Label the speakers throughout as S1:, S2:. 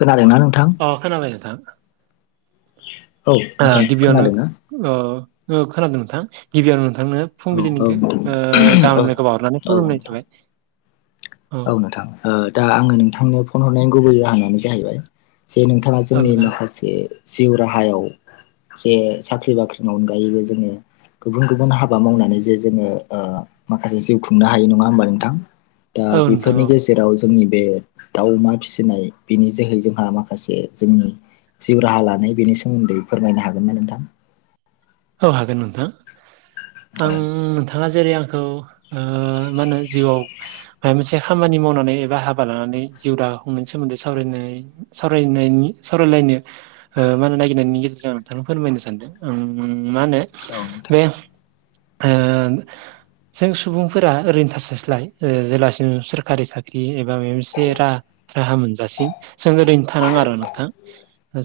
S1: खोनादोंना नोंथां
S2: औ खोनादों नोंथां
S1: औ
S2: ओ
S1: नोंथां
S2: गिबियावनो
S1: खोनादोंना
S2: ओ ओ खोनादों नोंथां गिबियावनो नोंथांनो
S1: औ
S2: फुंबिलिनि ओ
S1: नोंथां औ
S2: गाहामलायनायखौ बावहरनानै
S1: औ
S2: खुलुमनाय
S1: नोंथां
S2: थाबाय
S1: औ नोंथां ओ दा आङो नोंथांनो फन हरनायनि गुबै जाहोनानो जाहैबाय जे नोंथां बिथाङा
S2: औ
S1: जोंनि
S2: नोंथां
S1: माखासे जिउ राहायाव जे साख्रि बाख्रिनि अनगायैबो जोङो गुबुन गुबुन हाबा मावनानै जे जोङो ओ माखासे जिउ खुंनो हायो नङा होमबा नोंथां दा
S2: औ नोंथां
S1: बेफोरनि
S2: औ
S1: गेजेराव जोंनि बे दाउ अमा फिसिनाय बिनि जोहै जोंहा माखासे जोंनि जिउ राहा लानाय बेनि सोमोन्दै फोरमायनो हागोन ना नोंथां
S2: औ हागोन नोंथां
S1: औ
S2: आं नोंथाङा जेरै आंखौ ओ मा होनो जिउआव माबा मोनसे खामानि मावनानै एबा हाबा लानानै जिउ दानायनि सोमोन्दै सावरायनाय सावरायनायनि सावरायलायनो ओ नागिरनायनि गेजेरजों आं नोंथांनो फोरमायनो सानदों उम मा होनो
S1: औ नोंथां
S2: बे ओ जों सुबुंफोरा ओरैनो थासायस्लाय ओ जेलासिम सोरखारि साख्रि एबा माबा मोनसे राहा मोनजासिम जों ओरैनो थानाङा आरो नोंथां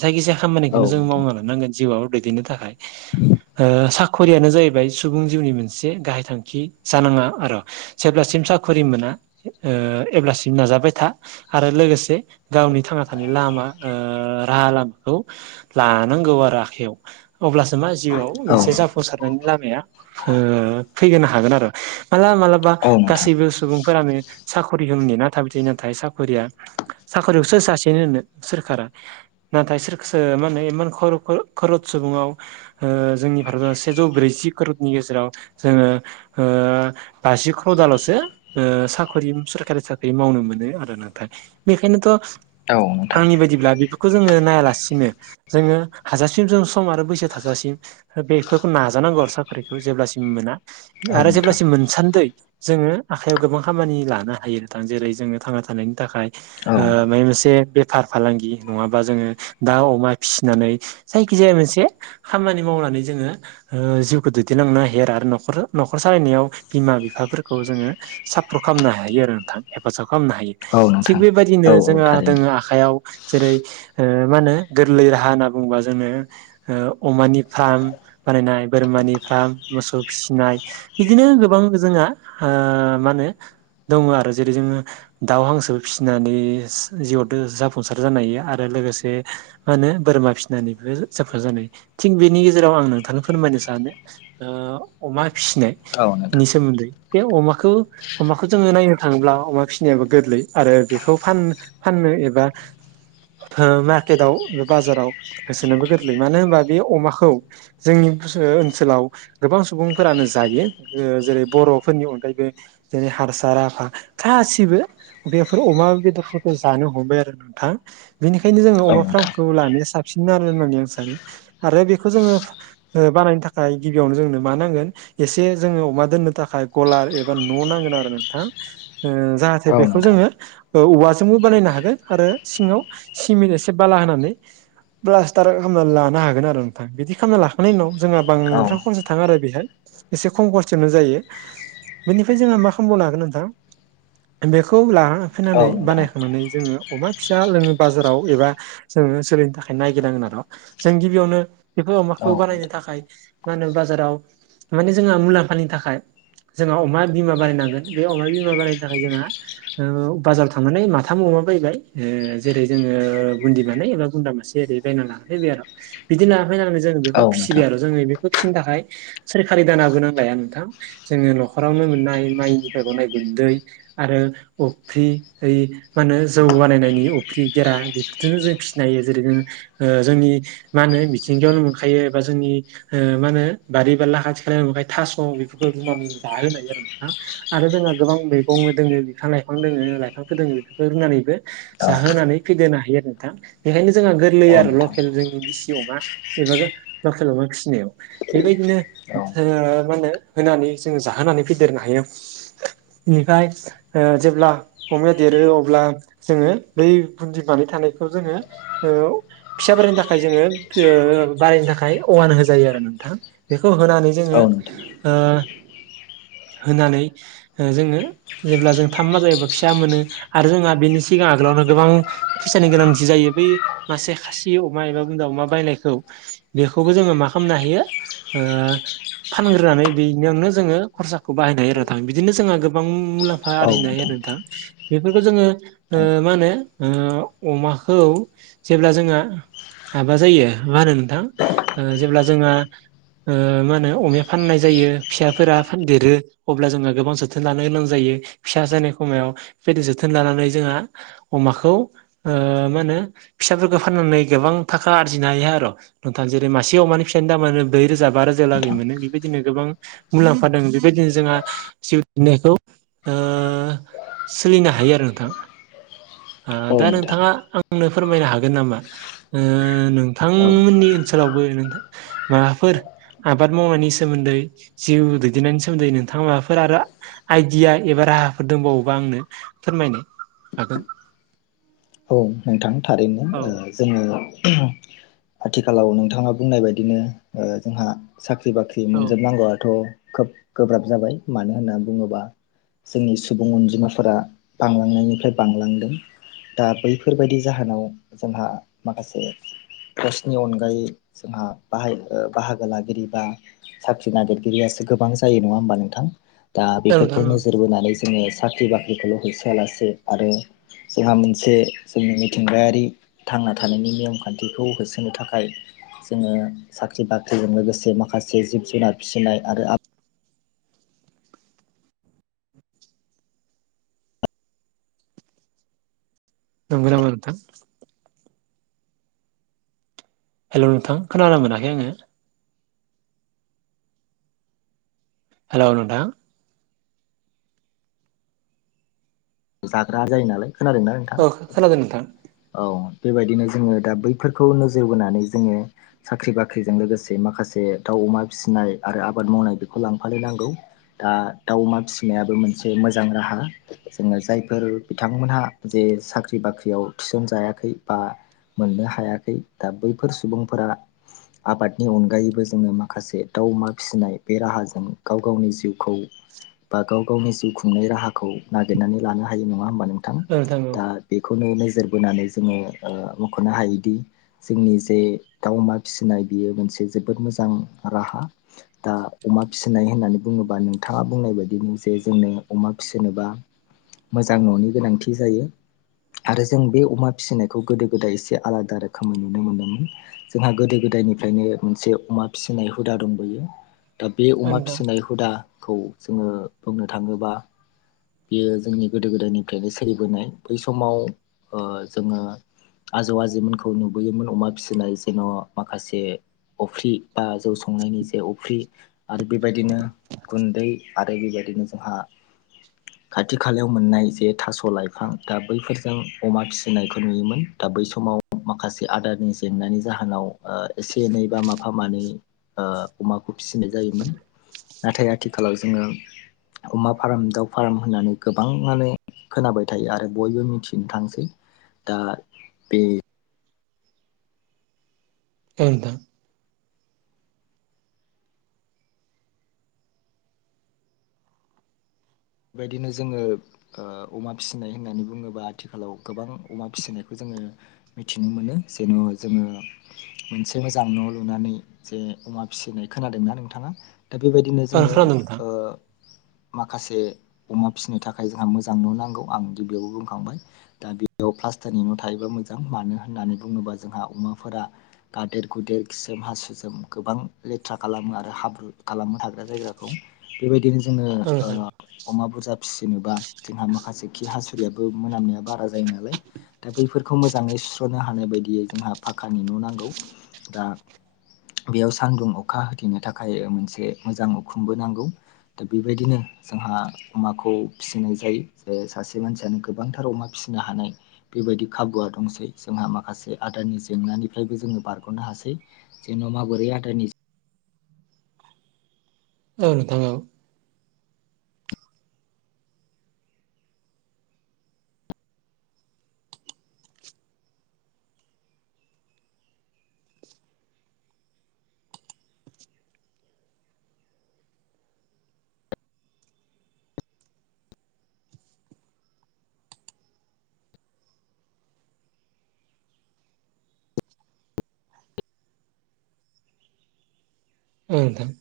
S2: जायखिजाया
S1: औ
S2: खामानिखौनो जों
S1: नोंथां
S2: मावना लानांगोन जिउआव दैदेननो थाखाय
S1: [unintelligible]
S2: ओ साखरियानो जाहैबाय सुबुं जिउनि मोनसे गाहाय थांखि जानाङा आरो जेब्लासिम साख्रिमोना ओ अब्लासिम नाजाबाय था आरो लोगोसे गावनि थांना थानाय लामा ओ राहा लामाखौ लानांगौ आरो आखाइयाव अब्लासो मा जिउआव
S1: औ
S2: मोनसे जाफुं सारनायनि लामाया ओ फैनो हागोन आरो माला माला बा
S1: औ नोंथां
S2: गासैबो सुबुंफोरानो साखरिखौ नेना थाबाय नाथाय साखरिया साखरिखौ सोर सासेनो होनो सोरखारा नाथाय सोरखौसो माने इमान खरद सुबुङाव ओ जोंनि भारताव सेजौ ब्रैजि करतनि गेजेराव ओ जोङो बाजि क्रतालसो ओ साख्रि सोरखारि साख्रि मावनो मोनो आरो नाथाय बेखायनोथ
S1: औ नोंथां
S2: आंनि बायदिब्ला बेफोरखौ जोङो नायालासिनो जोङो हाजाबसिम जों सम आरो बैसो थाजासिम बेफोरखौ नाजानांगौ साख्रिखौ जेब्लासिम मोना
S1: औ
S2: आरो
S1: नोंथां
S2: जेब्लासिम मोनसान्दै जोङो आखाइयाव गोबां खामानि लानो हायो जेरै जोङो थांना थानायनि थाखाय
S1: औ
S2: ओ माबा मोनसे बे बेफार फालांगि नङाबा जोङो दा अमा फिसिनानै जायखिजाया मोनसे खामानि मावनानै जोङो ओ जिउखौ दैदेनलांनो हायो आरो न'खर न'खर सालायनायाव बिमा बिफाफोरखौ जोङो सापर्ट खालामनो हायो आरो नोंथां हेफाजाब खालामनो हायो
S1: औ
S2: थिग
S1: नोंथां
S2: बेबायदिनो
S1: औ औ
S2: जोंहा
S1: थारैनो
S2: दोङो आखयाव जेरै ओ मा होनो गोरलै राहा होनना बुङोबा जोङो ओ अमानि फार्म बानायनाय बोरमानि फार्म मोसौ फिसिनाय बिदिनो गोबां जोंहा ओ मा होनो दङ आरो जेरै जोङो दाउ हांसो फिसिनानै जिउआव जाफुंसार जानो हायो आरो लोगोसे मा होनो बोरमा फिसिनानैबो जाफुंसार जानाय थिग बेनि गेजेराव आं नोंथांनो फोरमायनो सानो ओ अमा फिसिनाय
S1: औ
S2: नि
S1: नोंथां
S2: सोमोन्दै बे अमाखौ अमाखौ जोङो नायनो थाङोब्ला अमा फिसिनायाबो गोरलै आरो बेखौ फान फाननो एबा मार्केटाव एबा बाजाराव होसोनोबो गोरलैयो मानो होनबा बे अमाखौ जोंनि ओनसोलाव गोबां सुबुंफोरानो जायो जेरै बर'फोरनि अनगायैबो जेरै हारसा राभा गासिबो बेफोर अमा बेदरफोरखौ जानो हमबाय आरो नोंथां बेनिखायनो जोङो
S1: औ
S2: अमा
S1: नोंथां
S2: फार्मखौ लानाया साबसिन आरो होननानै आं सानो आरो बेखौ जोङो ओ बानायनो थाखाय गिबियावनो जोंनो मा नांगोन एसे जोङो अमा दोननो थाखाय गलार एबा न' नांगोन आरो नोंथां ओ जाहाथे
S1: औ
S2: बेखौ
S1: नोंथां
S2: जोङो औवाजोंबो बानायनो हागोन आरो सिङाव सिमट एसे बाला होनानै ब्लास्टार खालामनानै लानो हागोन आरो नोंथां बिदि खालामना लाखांनायनि उनाव जोंहा
S1: औ
S2: बांद्राय खरसा थाङा आरो बेहाय एसे खम खस्तयावनो जायो बेनिफ्राय जोंहा मा खालामबावनो हागोन नोंथां बेखौ लाना
S1: औ
S2: फैनानै
S1: नोंथां
S2: बानायखांनानै जोङो अमा फिसा लोङो बाजाराव एबा जोङो सोलैनि थाखाय नायगिरनांगोन आरो जों गिबियावनो बेफोर
S1: औ
S2: अमाखौ बानायनो थाखाय मा होनो बाजाराव माने जोंहा मुलाम्फानि थाखाय जोंहा अमा बिमा बानायनांगोन बे अमा बिमा बानायनो थाखाय जोंहा बाजाराव थांनानै माथाम अमा बायबाय जेरै जोङो बुन्दि मानै एबा बुन्दा मासे ओरै बायना लाना फैबाय आरो बिदि ला फैनानै जों बेखौ
S1: औ नोंथां औ
S2: फिसिबाय
S1: नोंथां
S2: आरो जोङो बेखौ फिसिनो थाखाय सोरखारि दानाबो नांलाया नोंथां जोङो न'खरावनो मोननाय माइनिफ्राय गनाय गुन्दै आरो अफ्रि ओइ मा होनो जौ बानायनायनि अफ्रि गेरा बेफोरजोंनो जों फिसिनो‌ हायो जेरै जों जोंनि मा होनो मिथिंगायावनो मोनखायो एबा जोंनि ओ मा होनो बारि बारला खाथि खालायाव मोनखायो थास' बेफोरखौ रुनानै जाहोनायो आरो नोंथां आरो जोंहा गोबां मैगं दोङो बिफां लाइफां दोङो लाइफांफोर दोङो बेफोरखौ रुनानैबो
S1: औ
S2: जाहोनानै फेदेनो हायो आरो नोंथां बेखायनो जोंहा गोरलै
S1: औ
S2: आरो
S1: नोंथां
S2: लकेल जोंनि दि सि अमा एबा लखेल अमा फिसिनायाव बेबायदिनो ओ मा होनो होनानै जोङो जाहोनानै फेदेरनो हायो बेनिफ्राय जेब्ला अमाया देरो अब्ला जोङो बै बुन्दि मानै थानायखौ जोङो ओ फिसाफोरनि थाखाय जोङो ओ बारायनो थाखाय अमानो होजायो आरो नोंथां बेखौ होनानै
S1: औ नोंथां औ
S2: जोङो
S1: नोंथां
S2: ओ होनानै जोङो जेब्ला जों थाम मा जायोा फिसा मोनो आरो जोंहा बेनि सिगां आगोलावनो गोबां फैसानि गोनांथि जायो बै मासे खासि अमा एबा बुन्दा अमा बायनायखौ बेखौबो जोङो मा खालामनो हायो ओ फानग्रोनानै बेनियावनो जोङो खरसाखौ बाहायनो हायो आरो नोंथां बिदिनो जोंहा गो गोबां मुलाम्फा आरजिनो हायो आरो नोंथां बेफोरखौ जोङो
S1: औ
S2: ओ मा होनो ओ अमाखौ जेब्ला जोंहा माबा जायो मा होनो नोंथां जेब्ला जोंहा ओ मा होनो अमाया फाननाय जायो फिसाफोरा फान देरो अब्ला जोंहा गोबां जोथोन लानो गोनां जायो फिसा जानाय समायाव बेबायदि जोथोन लानानै जोंहा अमाखौ मा होनो फिसाफोरखौ फाननानै गोबां थाखा आरजिनो हायो आरो नोंथाङा जेरै मासे अमानि फिसानि दामानो ब्रै रोजा बा रोजा लागै मोनो बेबायदिनो गोबां मुलाम्फा दों बेबायदिनो जोंहा जिउ खुंनायखौ सोलिनो हायो आरो नोंथां
S1: औ
S2: दा
S1: नोंथां
S2: नोंथाङा आंनो फोरमायनो हागोन नामा नोंथांमोननि ओनसोलावबो नोंथां माबाफोर आबाद मावनायनि सोमोन्दै जिउ दैदेननायनि सोमोनदै नोंथाङा माबाफोर आरो आइडिया एबा राहाफोर दंबावोबा आंनो फोरमायनो हागोन
S1: औ नोंथां थारैनो
S2: औ
S1: जोङो आथिखालाव नोंथाङा बुंनाय बायदिनो जोंहा साख्रि बाख्रि
S2: औ
S1: मोनजोबनांगौआथ' खोब गोब्राब जाबाय मानो होनना बुङोब्ला जोंनि सुबुं अनजिमाफोरा बांलांनायनिफ्राय बांलांदों दा बैफोरबायदि जाहोनाव जोंहा माखासे गावसोरनि अनगायै जोंहा बाहाय बाहागो लागिरि बा साख्रि नागिरगिरियासो गोबां जायो नङा होमबा नोंथां दा
S2: औ नोंथां
S1: बेफोरखौ
S2: औ
S1: नोजोर बोनानै जोङो साख्रि बाख्रिखौल' होसोयालासे आरो जोंहा मोनसे जोंनि मिथिंगायारि थांना थानायनि नियम खान्थिखौ होसोनो थाखाय जोङो साख्रि बाख्रिजों लोगोसे माखासे जिब जुनार फिसिनाय आरो आब
S2: नंगौ नामा नोंथां हेल' नोंथां खोनानो मोनाखै आङो हेल' नोंथां
S1: जाग्रा जायो नालाय खोनादोंना नोंथां
S2: औ खोनादों नोंथां
S1: औ बेबायदिनो जोङो दा बैफोरखौ नोजोर बोनानै जोङो साख्रि बाख्रिजों लोगोसे माखासे दाउ अमा फिसिनाय आरो आबाद मावनाय बेखौ लांफानो नांगौ दा दाउ अमा फिसिनायाबो मोनसे मोजां राहा जोङो जायफोर बिथांमोनहा जे साख्रि बाख्रियाव थिसनजायाखै बा मोननो हायाखै दा बैफोर सुबुंफोरा आबादनि अनगायैबो जोङो माखासे दाउ अमा फिसिनाय बे राहाजों गाव गावनि जिउखौ बा गाव गावनि जिउ खुंनाय राहाखौ नागिरनानै लानो हायो नङा होमबा नोंथां
S2: औ औ
S1: दा बेखौनो नोजोर बोनानै जोङो मख'नो हायोदि जोंनि जे दाउ अमा फिसिनाय बियो मोनसे जोबोद मोजां राहा दा अमा फिसिनाय होननानै बुङोब्ला नोंथाङा बुंनाय बायदिनो जे जोंनो अमा फिसिनोबा मोजां न'नि गोनांथि जायो आरो जों बे अमा फिसिनायखौ गोदो गोदाय एसे आलादा रोखोमै नुनो मोनोमोन जोंहा गोदो गोदायनिफ्रायनो मोनसे अमा फिसिनाय हुदा दंबोयो दा बे
S2: औ
S1: अमा
S2: नोंथां
S1: फिसिनाय हुदाखौ जोङो बुंनो थाङोबा बियो जोंनि गोदो गोदायनिफ्रायनो सोलिबोनाय बै समाव जोङो आजौ आजैमोनखौ नुबोयोमोन अमा फिसिनाय जेन' माखासे अफ्रि बा जौ संनायनि जे अफ्रि आरो बेबायदिनो गुन्दै आरो बेबायदिनो जोंहा खाथि खालायाव मोननाय जे थास' लाइफां दा बैफोरजों अमा फिसिनायखौ नुयोमोन दा बै समाव माखासे आदारनि जेंनानि जाहोनाव एसे एनै बा माफा मानै अमाखौ फिसिनाय जायोमोन नाथाय आथिखालाव जोङो अमा फार्म दाउ फार्म होननानै गोबाङानो खोनाबाय थायो आरो बयबो मिथिनो थांसै दा बे
S2: औ नोंथां
S1: बेबायदिनो जोङो ओ अमा फिसिनाय होननानै बुङोबा आथिखालाव गोबां अमा फिसिनायखौ जोङो मिथिनो मोनो जेन' जोङो मोनसे मोजां न' लुनानै जे अमा फिसिनाय खोनादोंना नोंथाङा दा बेबायदिनो
S2: औ
S1: जोङो
S2: खोनादों नोंथां
S1: ओ माखासे अमा फिसिनो थाखाय जोंहा मोजां न' नांगौ आं गिबियावबो बुंखांबाय दा बेयाव प्लास्टारनि न' थायोबा मोजां मानो होननानै बुङोबा जोंहा अमाफोरा गादेर गुदेर खिसोम हासुसोम गोबां लेथ्रा खालामो आरो हाब्रु खालामो थाग्रा जायगाखौ बेबायदिनो जोङो
S2: औ नोंथां
S1: ओ अमा बुरजा फिसिनोबा जोंहा माखासे खि हासुुदैयाबो मोनामनाया बारा जायो नालाय दा बैफोरखौ मोजाङै सुस्र'नो हानाय बायदियै जोंहा फाखानि न' नांगौ दा बेयाव सान्दुं अखा होथेनो थाखाय मोनसे मोजां उखुमबो नांगौ दा बेबायदिनो जोंहा अमाखौ फिसिनाय जायो जेरै सासे मानसियानो गोबांथार अमा फिसिनो हानाय बेबायदि खाबुआ दंसै जोंहा माखासे आदारानि जेंनानिफ्रायबो जोङो बारग'नो हासै जेन'बा बोरै आदारनि जो
S2: औ नोंथां औ बुं नोंथां